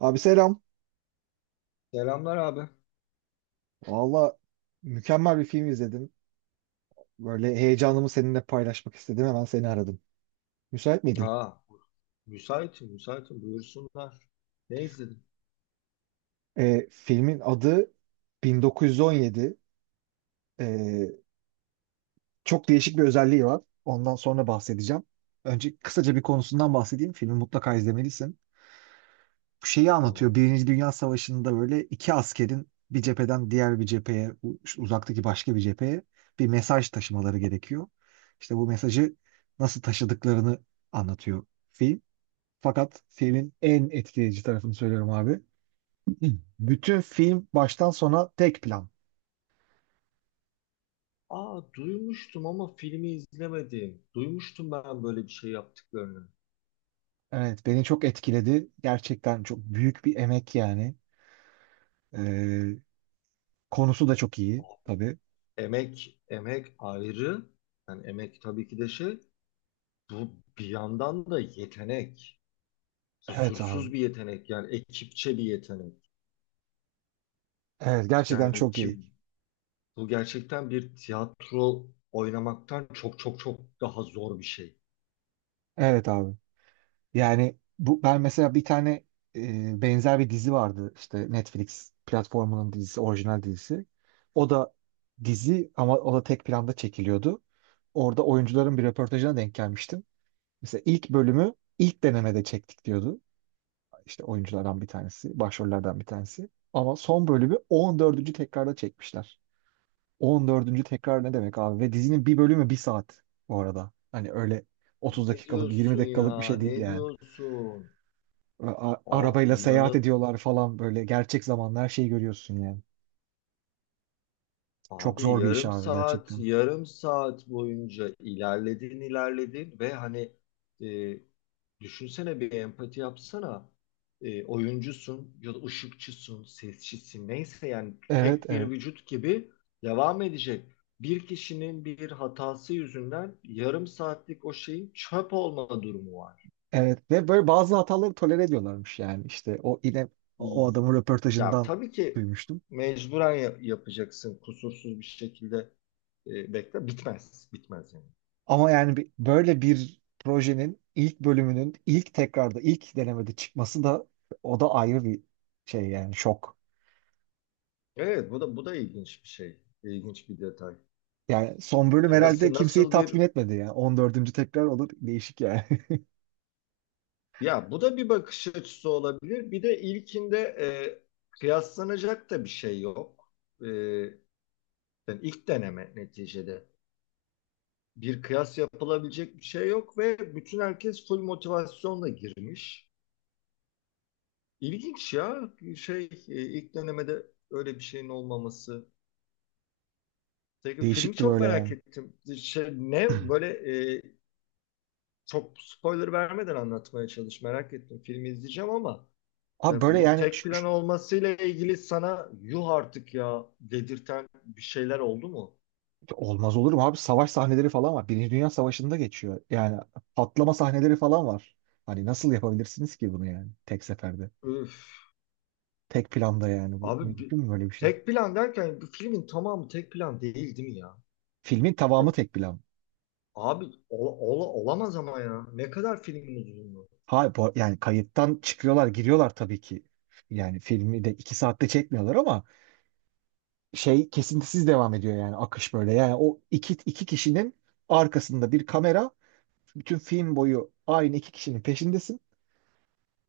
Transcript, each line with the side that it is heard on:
right: Abi selam.
left: Selamlar abi.
right: Valla mükemmel bir film izledim. Böyle heyecanımı seninle paylaşmak istedim. Hemen seni aradım. Müsait miydin?
left: Ha, müsaitim, müsaitim. Buyursunlar. Ne izledin?
right: Filmin adı 1917. Ee, Çok değişik bir özelliği var. Ondan sonra bahsedeceğim. Önce kısaca bir konusundan bahsedeyim. Filmi mutlaka izlemelisin. Bu şeyi anlatıyor.
left: Tamam.
right: Birinci Dünya Savaşı'nda böyle iki askerin bir cepheden diğer bir cepheye, uzaktaki başka bir cepheye bir mesaj taşımaları gerekiyor. İşte bu mesajı nasıl taşıdıklarını anlatıyor film. Fakat filmin en etkileyici tarafını söylüyorum abi. Bütün film baştan sona tek plan.
left: Aa, duymuştum ama filmi izlemedim. Duymuştum ben böyle bir şey yaptıklarını.
right: Evet, beni çok etkiledi. Gerçekten çok büyük bir emek yani. Ee, Konusu da çok iyi
left: Oh,
right: tabii.
left: emek, emek ayrı. Yani emek tabii ki de şey. Bu bir yandan da yetenek.
right: Evet abi.
left: Kusursuz bir yetenek. Yani ekipçe bir yetenek.
right: Evet, gerçekten
left: Yani
right: çok iyi.
left: ki bu gerçekten bir tiyatro oynamaktan çok çok çok daha zor bir şey.
right: Evet abi. Yani bu ben mesela bir tane benzer bir dizi vardı işte Netflix platformunun dizisi, orijinal dizisi. O da dizi ama o da tek planda çekiliyordu. Orada oyuncuların bir röportajına denk gelmiştim. Mesela ilk bölümü ilk denemede çektik diyordu. İşte oyunculardan bir tanesi, başrollerden bir tanesi. Ama son bölümü 14. tekrarda çekmişler. 14. tekrar ne demek abi? Ve dizinin bir bölümü bir saat bu arada. Hani öyle 30
left: Ne
right: dakikalık, 20
left: diyorsun
right: dakikalık bir
left: ya?
right: şey değil
left: Ne
right: yani.
left: diyorsun? O
right: Arabayla seyahat
left: inanı
right: ediyorlar falan böyle. Gerçek zamanlı her şeyi görüyorsun yani. Çok
left: abi
right: zor bir iş
left: yarım
right: abi
left: saat
right: gerçekten.
left: yarım saat boyunca ilerledin ilerledin ve hani e, düşünsene, bir empati yapsana. Oyuncusun ya da ışıkçısın, sesçisin, neyse, yani
right: Evet,
left: tek bir
right: evet.
left: vücut gibi devam edecek. Bir kişinin bir hatası yüzünden yarım saatlik o şeyin çöp olma durumu var.
right: Evet ve böyle bazı hataları tolere ediyorlarmış yani işte o yine o adamın
left: Ya
right: röportajından
left: tabii ki
right: duymuştum.
left: mecburen yapacaksın kusursuz bir şekilde, bekle, bitmez bitmez yani.
right: Ama yani böyle bir projenin ilk bölümünün ilk tekrarda ilk denemede çıkması da o da ayrı bir şey yani şok.
left: Evet, bu da ilginç bir şey. İlginç bir detay.
right: Yani son bölüm
left: Yani
right: herhalde
left: nasıl
right: kimseyi
left: nasıl bir,
right: tatmin etmedi yani. 14. tekrar olur değişik yani.
left: ya bu da bir bakış açısı olabilir. Bir de ilkinde kıyaslanacak da bir şey yok. E, yani ilk deneme neticede. Bir kıyas yapılabilecek bir şey yok ve bütün herkes full motivasyonla girmiş. İlginç ya. Şey e, ilk dönemede öyle bir şeyin olmaması. Peki, filmi
right: Değişiktir
left: çok
right: öyle
left: merak
right: yani.
left: ettim. E, çok spoiler vermeden anlatmaya çalış. Merak ettim. Filmi izleyeceğim, ama
right: Abi böyle
left: bu
right: yani
left: tek
right: ş-
left: plan olmasıyla ilgili sana yuh artık ya dedirten bir şeyler oldu mu?
right: Olmaz olur mu abi? Savaş sahneleri falan var. Birinci Dünya Savaşı'nda geçiyor. Yani patlama sahneleri falan var. Hani nasıl yapabilirsiniz ki bunu yani tek seferde?
left: Öf.
right: Tek planda yani bu
left: Abi bir-
right: mümkün mü böyle bir şey?
left: tek plan derken bir filmin tamamı tek plan değil, değil mi ya?
right: Filmin
left: E,
right: tamamı tek plan.
left: olamaz ama ya. Ne kadar filmin uzunluğu?
right: Hayır yani kayıttan çıkıyorlar giriyorlar tabii ki. Yani filmi de 2 saatte çekmiyorlar ama şey kesintisiz devam ediyor yani akış böyle. Yani o iki kişinin arkasında bir kamera bütün film boyu aynı iki kişinin peşindesin.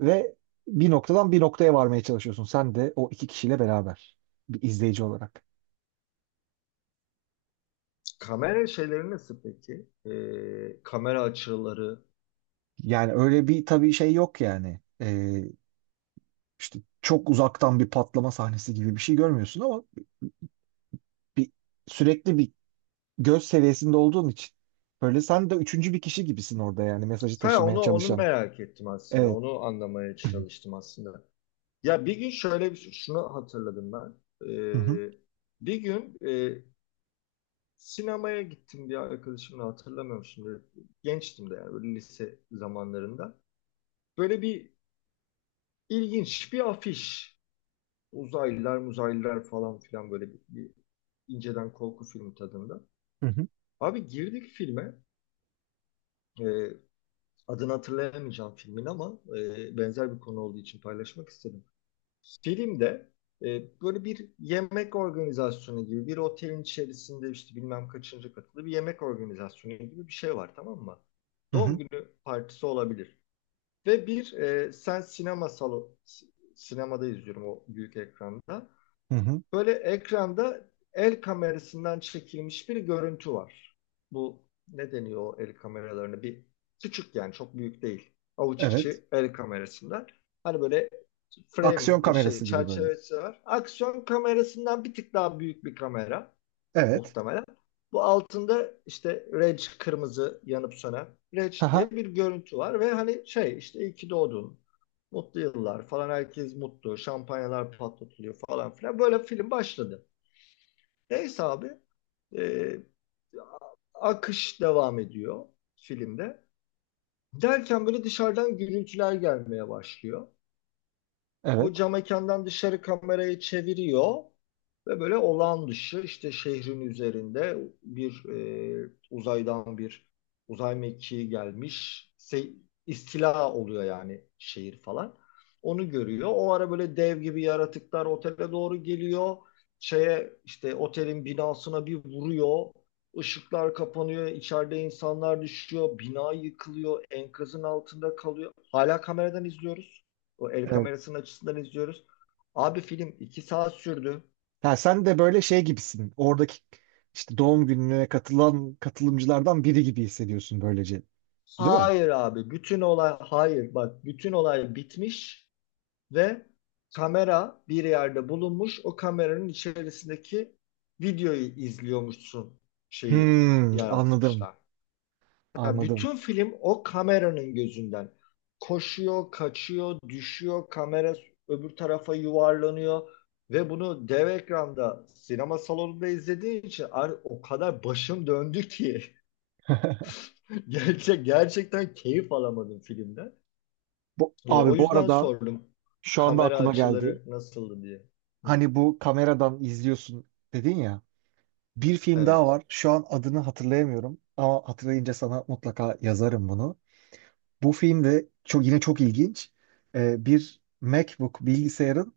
right: Ve bir noktadan bir noktaya varmaya çalışıyorsun. Sen de o iki kişiyle beraber bir izleyici olarak.
left: Kamera şeyleri nasıl peki? Kamera açıları.
right: Yani öyle bir tabii şey yok yani. İşte çok uzaktan bir patlama sahnesi gibi bir şey görmüyorsun ama bir sürekli bir göz seviyesinde olduğun için böyle sen de üçüncü bir kişi gibisin orada yani mesajı
left: Ha,
right: taşımaya
left: onu
right: çalışan.
left: merak ettim aslında.
right: Evet.
left: Onu anlamaya çalıştım aslında. Ya, bir gün şöyle bir şey, şunu hatırladım ben.
right: Hı hı.
left: Ee, bir gün sinemaya gittim bir arkadaşımla, hatırlamıyorum şimdi. Gençtim de yani, böyle lise zamanlarında. Böyle bir ilginç bir afiş. Uzaylılar, muzaylılar falan filan, böyle bir inceden korku filmi tadında.
right: Hı hı.
left: Abi, girdik filme. Ee, adını hatırlayamayacağım filmin, ama benzer bir konu olduğu için paylaşmak istedim. Filmde böyle bir yemek organizasyonu gibi, bir otelin içerisinde işte bilmem kaçıncı katılı bir yemek organizasyonu gibi bir şey var, tamam mı?
right: Hı
left: Doğum
right: hı.
left: günü partisi olabilir. Ve bir sen sinema salonu sinemada izliyorum, o büyük ekranda.
right: Hı hı.
left: Böyle, ekranda el kamerasından çekilmiş bir görüntü var. Bu ne deniyor o el kameralarını? Bir küçük, yani çok büyük değil. Avuç
right: Evet.
left: içi el kamerasından. Hani böyle
right: Aksiyon
left: frame, şey,
right: kamerası gibi böyle.
left: çerçevesi var. Aksiyon kamerasından bir tık daha büyük bir kamera,
right: Evet.
left: muhtemelen. Bu altında işte Reg, kırmızı yanıp sönen Reg
right: Haha.
left: diye bir görüntü var ve hani şey işte, iyi ki doğdun. Mutlu yıllar falan, herkes mutlu. Şampanyalar patlatılıyor falan filan. Böyle film başladı. Neyse abi, e, akış devam ediyor filmde. Derken böyle dışarıdan gürültüler gelmeye başlıyor. Bu,
right: Evet.
left: cam mekandan dışarı kamerayı çeviriyor ve böyle olağan dışı, işte şehrin üzerinde bir, uzaydan bir uzay mekiği gelmiş. İstila oluyor yani, şehir falan. Onu görüyor. O ara böyle dev gibi yaratıklar otele doğru geliyor. Şeye, işte otelin binasına bir vuruyor. Işıklar kapanıyor, içeride insanlar düşüyor, bina yıkılıyor, enkazın altında kalıyor. Hala kameradan izliyoruz. O el kamerasının açısından izliyoruz. Abi, film iki saat sürdü.
right: Ya sen de böyle şey gibisin. Oradaki işte doğum gününe katılan katılımcılardan biri gibi hissediyorsun böylece. Değil mi?
left: Hayır abi, bütün olay, hayır bak, bütün olay bitmiş ve kamera bir yerde bulunmuş. O kameranın içerisindeki videoyu izliyormuşsun, şeyi
right: Hmm, anladım.
left: yaratmışlar. Ya,
right: Anladım.
left: bütün film o kameranın gözünden. Koşuyor, kaçıyor, düşüyor, kamera öbür tarafa yuvarlanıyor ve bunu dev ekranda, sinema salonunda izlediğin için, o kadar başım döndü ki gerçekten keyif alamadım filmden.
right: Bu,
left: O
right: abi bu
left: yüzden
right: arada
left: sordum,
right: şu anda
left: kamera
right: aklıma geldi.
left: açıları nasıldı diye. Hı,
right: Hani bu kameradan izliyorsun dedin ya. Bir film daha
left: evet.
right: var. Şu an adını hatırlayamıyorum. Ama hatırlayınca sana mutlaka yazarım bunu. Bu film de çok, yine çok ilginç. Bir MacBook bilgisayarın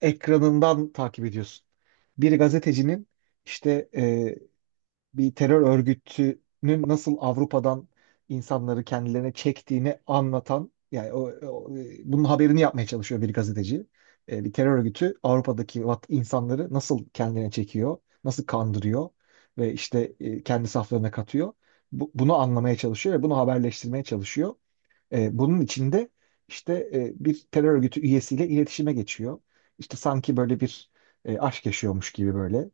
right: ekranından takip ediyorsun. Bir gazetecinin işte bir terör örgütünün nasıl Avrupa'dan insanları kendilerine çektiğini anlatan yani bunun haberini yapmaya çalışıyor bir gazeteci. Bir terör örgütü Avrupa'daki insanları nasıl kendine çekiyor, nasıl kandırıyor ve işte kendi saflarına katıyor. Bunu anlamaya çalışıyor ve bunu haberleştirmeye çalışıyor. Bunun içinde işte bir terör örgütü üyesiyle iletişime geçiyor. İşte sanki böyle bir aşk yaşıyormuş gibi böyle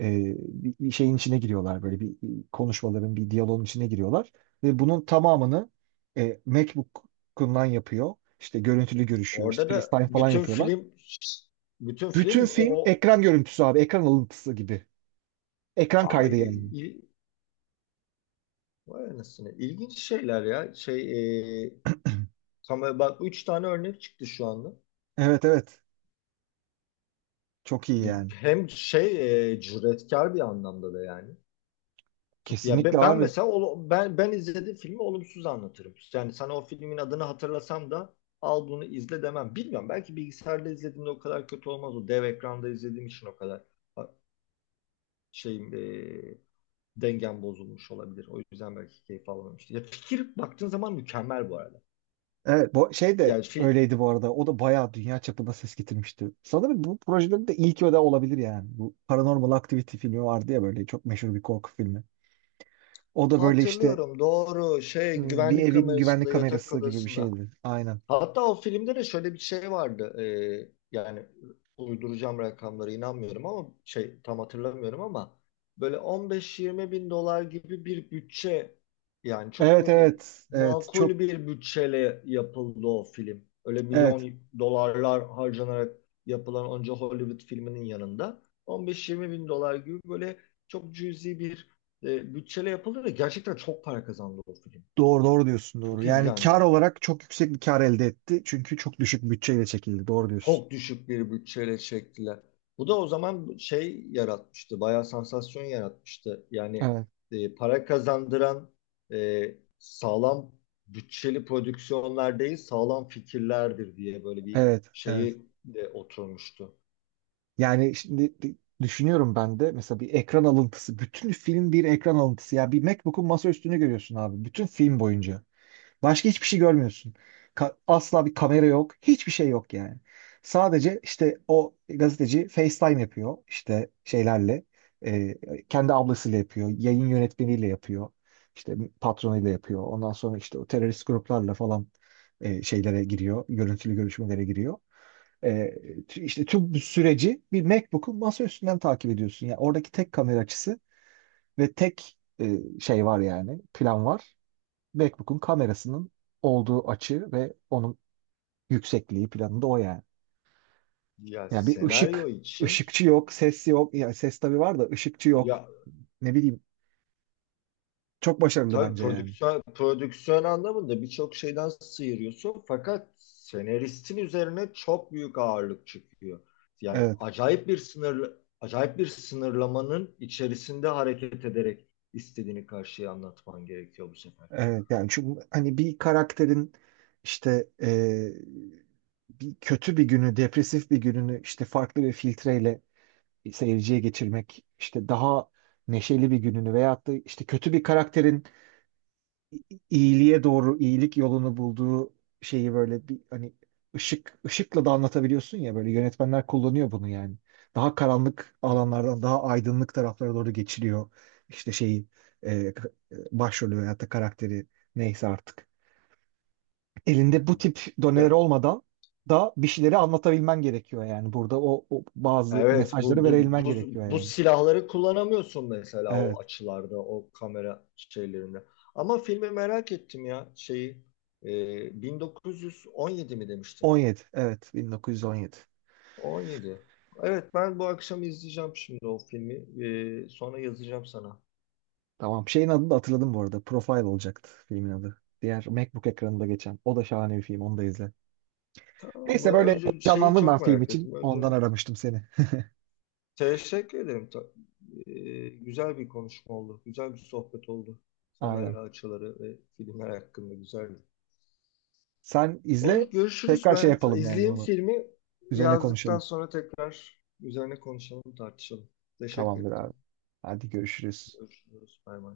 right: bir şeyin içine giriyorlar böyle bir konuşmaların bir diyaloğun içine giriyorlar ve bunun tamamını MacBook'undan yapıyor. İşte görüntülü görüşüyor,
left: Orada
right: işte
left: da
right: FaceTime falan yapıyorlar.
left: bütün
right: Bütün
left: film
right: film
left: o,
right: ekran görüntüsü abi, ekran alıntısı gibi. Ekran kaydı
left: ay,
right: yani.
left: vay anasını. İlginç şeyler ya. Kamera, bak, üç tane örnek çıktı şu anda.
right: Evet, evet. Çok iyi yani.
left: Hem cüretkar bir anlamda da yani.
right: Kesinlikle
left: Ben
right: abi.
left: mesela ben izlediğim filmi olumsuz anlatırım. Yani sana o filmin adını hatırlasam da "al bunu izle" demem. Bilmiyorum, belki bilgisayarda izlediğimde o kadar kötü olmaz. O dev ekranda izlediğim için o kadar, ha, şeyim, dengem bozulmuş olabilir. O yüzden belki keyif alamamıştım. Ya, fikir baktığın zaman mükemmel bu arada.
right: Evet, bu şey
left: Yani
right: de
left: fi-
right: öyleydi bu arada. O da bayağı dünya çapında ses getirmişti. Sanırım bu projelerin de ilk öde olabilir yani. Bu Paranormal Activity filmi vardı ya böyle çok meşhur bir korku filmi. O da böyle işte
left: Hatırlıyorum, doğru, şey,
right: hmm, bir
left: güvenlik
right: evin güvenlik
left: kamerasında, yatak
right: kamerası gibi bir
left: odasında.
right: şeydi. Aynen.
left: Hatta o filmde de şöyle bir şey vardı. Yani uyduracağım rakamlara inanmıyorum, ama şey, tam hatırlamıyorum, ama böyle 15-20 bin dolar gibi bir bütçe, yani çok
right: Evet,
left: böyle
right: evet, evet, çok
left: makul bir bütçeyle yapıldı o film. Öyle
right: evet,
left: milyon dolarlar harcanarak yapılan onca Hollywood filminin yanında, 15-20 bin dolar gibi böyle çok cüzi bir bütçeyle yapıldı ve gerçekten çok para kazandı o film.
right: doğru, doğru diyorsun, doğru.
left: Çok
right: Yani kar
left: izlendi.
right: olarak çok yüksek bir kar elde etti. Çünkü çok düşük bütçeyle çekildi. Doğru diyorsun.
left: Çok düşük bir bütçeyle çektiler. Bu da o zaman şey yaratmıştı, bayağı sansasyon yaratmıştı. Yani
right: Evet,
left: para kazandıran sağlam bütçeli prodüksiyonlar değil, sağlam fikirlerdir diye böyle bir
right: evet, evet.
left: şeyi de oturmuştu.
right: Yani şimdi düşünüyorum ben de mesela bir ekran alıntısı. Bütün film bir ekran alıntısı. Ya bir MacBook'un masaüstünü görüyorsun abi. Bütün film boyunca. Başka hiçbir şey görmüyorsun. Asla bir kamera yok. Hiçbir şey yok yani. Sadece işte o gazeteci FaceTime yapıyor. İşte şeylerle. e, Kendi ablasıyla yapıyor. Yayın yönetmeniyle yapıyor. İşte patronuyla yapıyor. Ondan sonra işte o terörist gruplarla falan şeylere giriyor. Görüntülü görüşmelere giriyor. E, işte tüm bu süreci bir MacBook'un masa üstünden takip ediyorsun. Yani oradaki tek kamera açısı ve tek şey var yani plan var. MacBook'un kamerasının olduğu açı ve onun yüksekliği planında o yani.
left: Ya,
right: Yani bir
left: senaryo
right: ışık,
left: için
right: ışıkçı yok, ses yok. Yani ses tabii var da ışıkçı yok.
left: ya,
right: Ne bileyim. Çok başarılı
left: tabii
right: bence yani.
left: prodüksiyon, prodüksiyon anlamında birçok şeyden sıyırıyorsun, fakat senaristin üzerine çok büyük ağırlık çıkıyor. Yani
right: Evet,
left: acayip bir sınır, acayip bir sınırlamanın içerisinde hareket ederek istediğini karşıya anlatman gerekiyor bu sefer.
right: evet. Yani çünkü hani bir karakterin işte bir kötü bir günü, depresif bir gününü işte farklı bir filtreyle seyirciye geçirmek, işte daha neşeli bir gününü veyahut da işte kötü bir karakterin iyiliğe doğru, iyilik yolunu bulduğu şeyi böyle bir hani ışıkla da anlatabiliyorsun ya böyle yönetmenler kullanıyor bunu yani. Daha karanlık
left: Hı hı,
right: alanlardan daha aydınlık taraflara doğru geçiliyor işte şeyi başrolü veyahut da karakteri neyse artık.
left: hı
right: Elinde
left: hı.
right: bu tip doneler
left: Ya,
right: olmadan da bir şeyleri anlatabilmen gerekiyor yani. Burada o bazı
left: evet,
right: mesajları
left: bu, bu,
right: verebilmen
left: bu,
right: gerekiyor
left: bu
right: yani.
left: silahları kullanamıyorsun mesela o
right: Evet.
left: açılarda, o kamera şeylerinde. Ama filmi merak ettim ya, şeyi. 1917 mi demiştin?
right: 17. Evet, 1917.
left: 17. Evet, ben bu akşam izleyeceğim şimdi o filmi. Sonra yazacağım sana.
right: Tamam. Şeyin adını da hatırladım bu arada. Profile olacaktı filmin adı. Diğer MacBook ekranında geçen. O da şahane bir film. Onu da izle.
left: Tamam
right: Neyse
left: mı?
right: böyle
left: Önce şeyi
right: canlandım ben
left: çok
right: film
left: merak
right: için.
left: ettim.
right: Ondan
left: Önce
right: aramıştım seni.
left: teşekkür ederim. Güzel bir konuşma oldu. Güzel bir sohbet oldu.
right: Aynen.
left: Kamera açıları ve filmler hakkında güzeldi.
right: Sen izle.
left: Olur, görüşürüz.
right: Tekrar şey
left: Ben
right: yapalım yani
left: izleyeyim
right: bunu.
left: filmi.
right: Üzerine
left: Yazdıktan
right: konuşalım.
left: sonra tekrar üzerine konuşalım, tartışalım. Teşekkür
right: Tamamdır abi.
left: ettim.
right: Hadi görüşürüz.
left: Görüşürüz. Bay bay.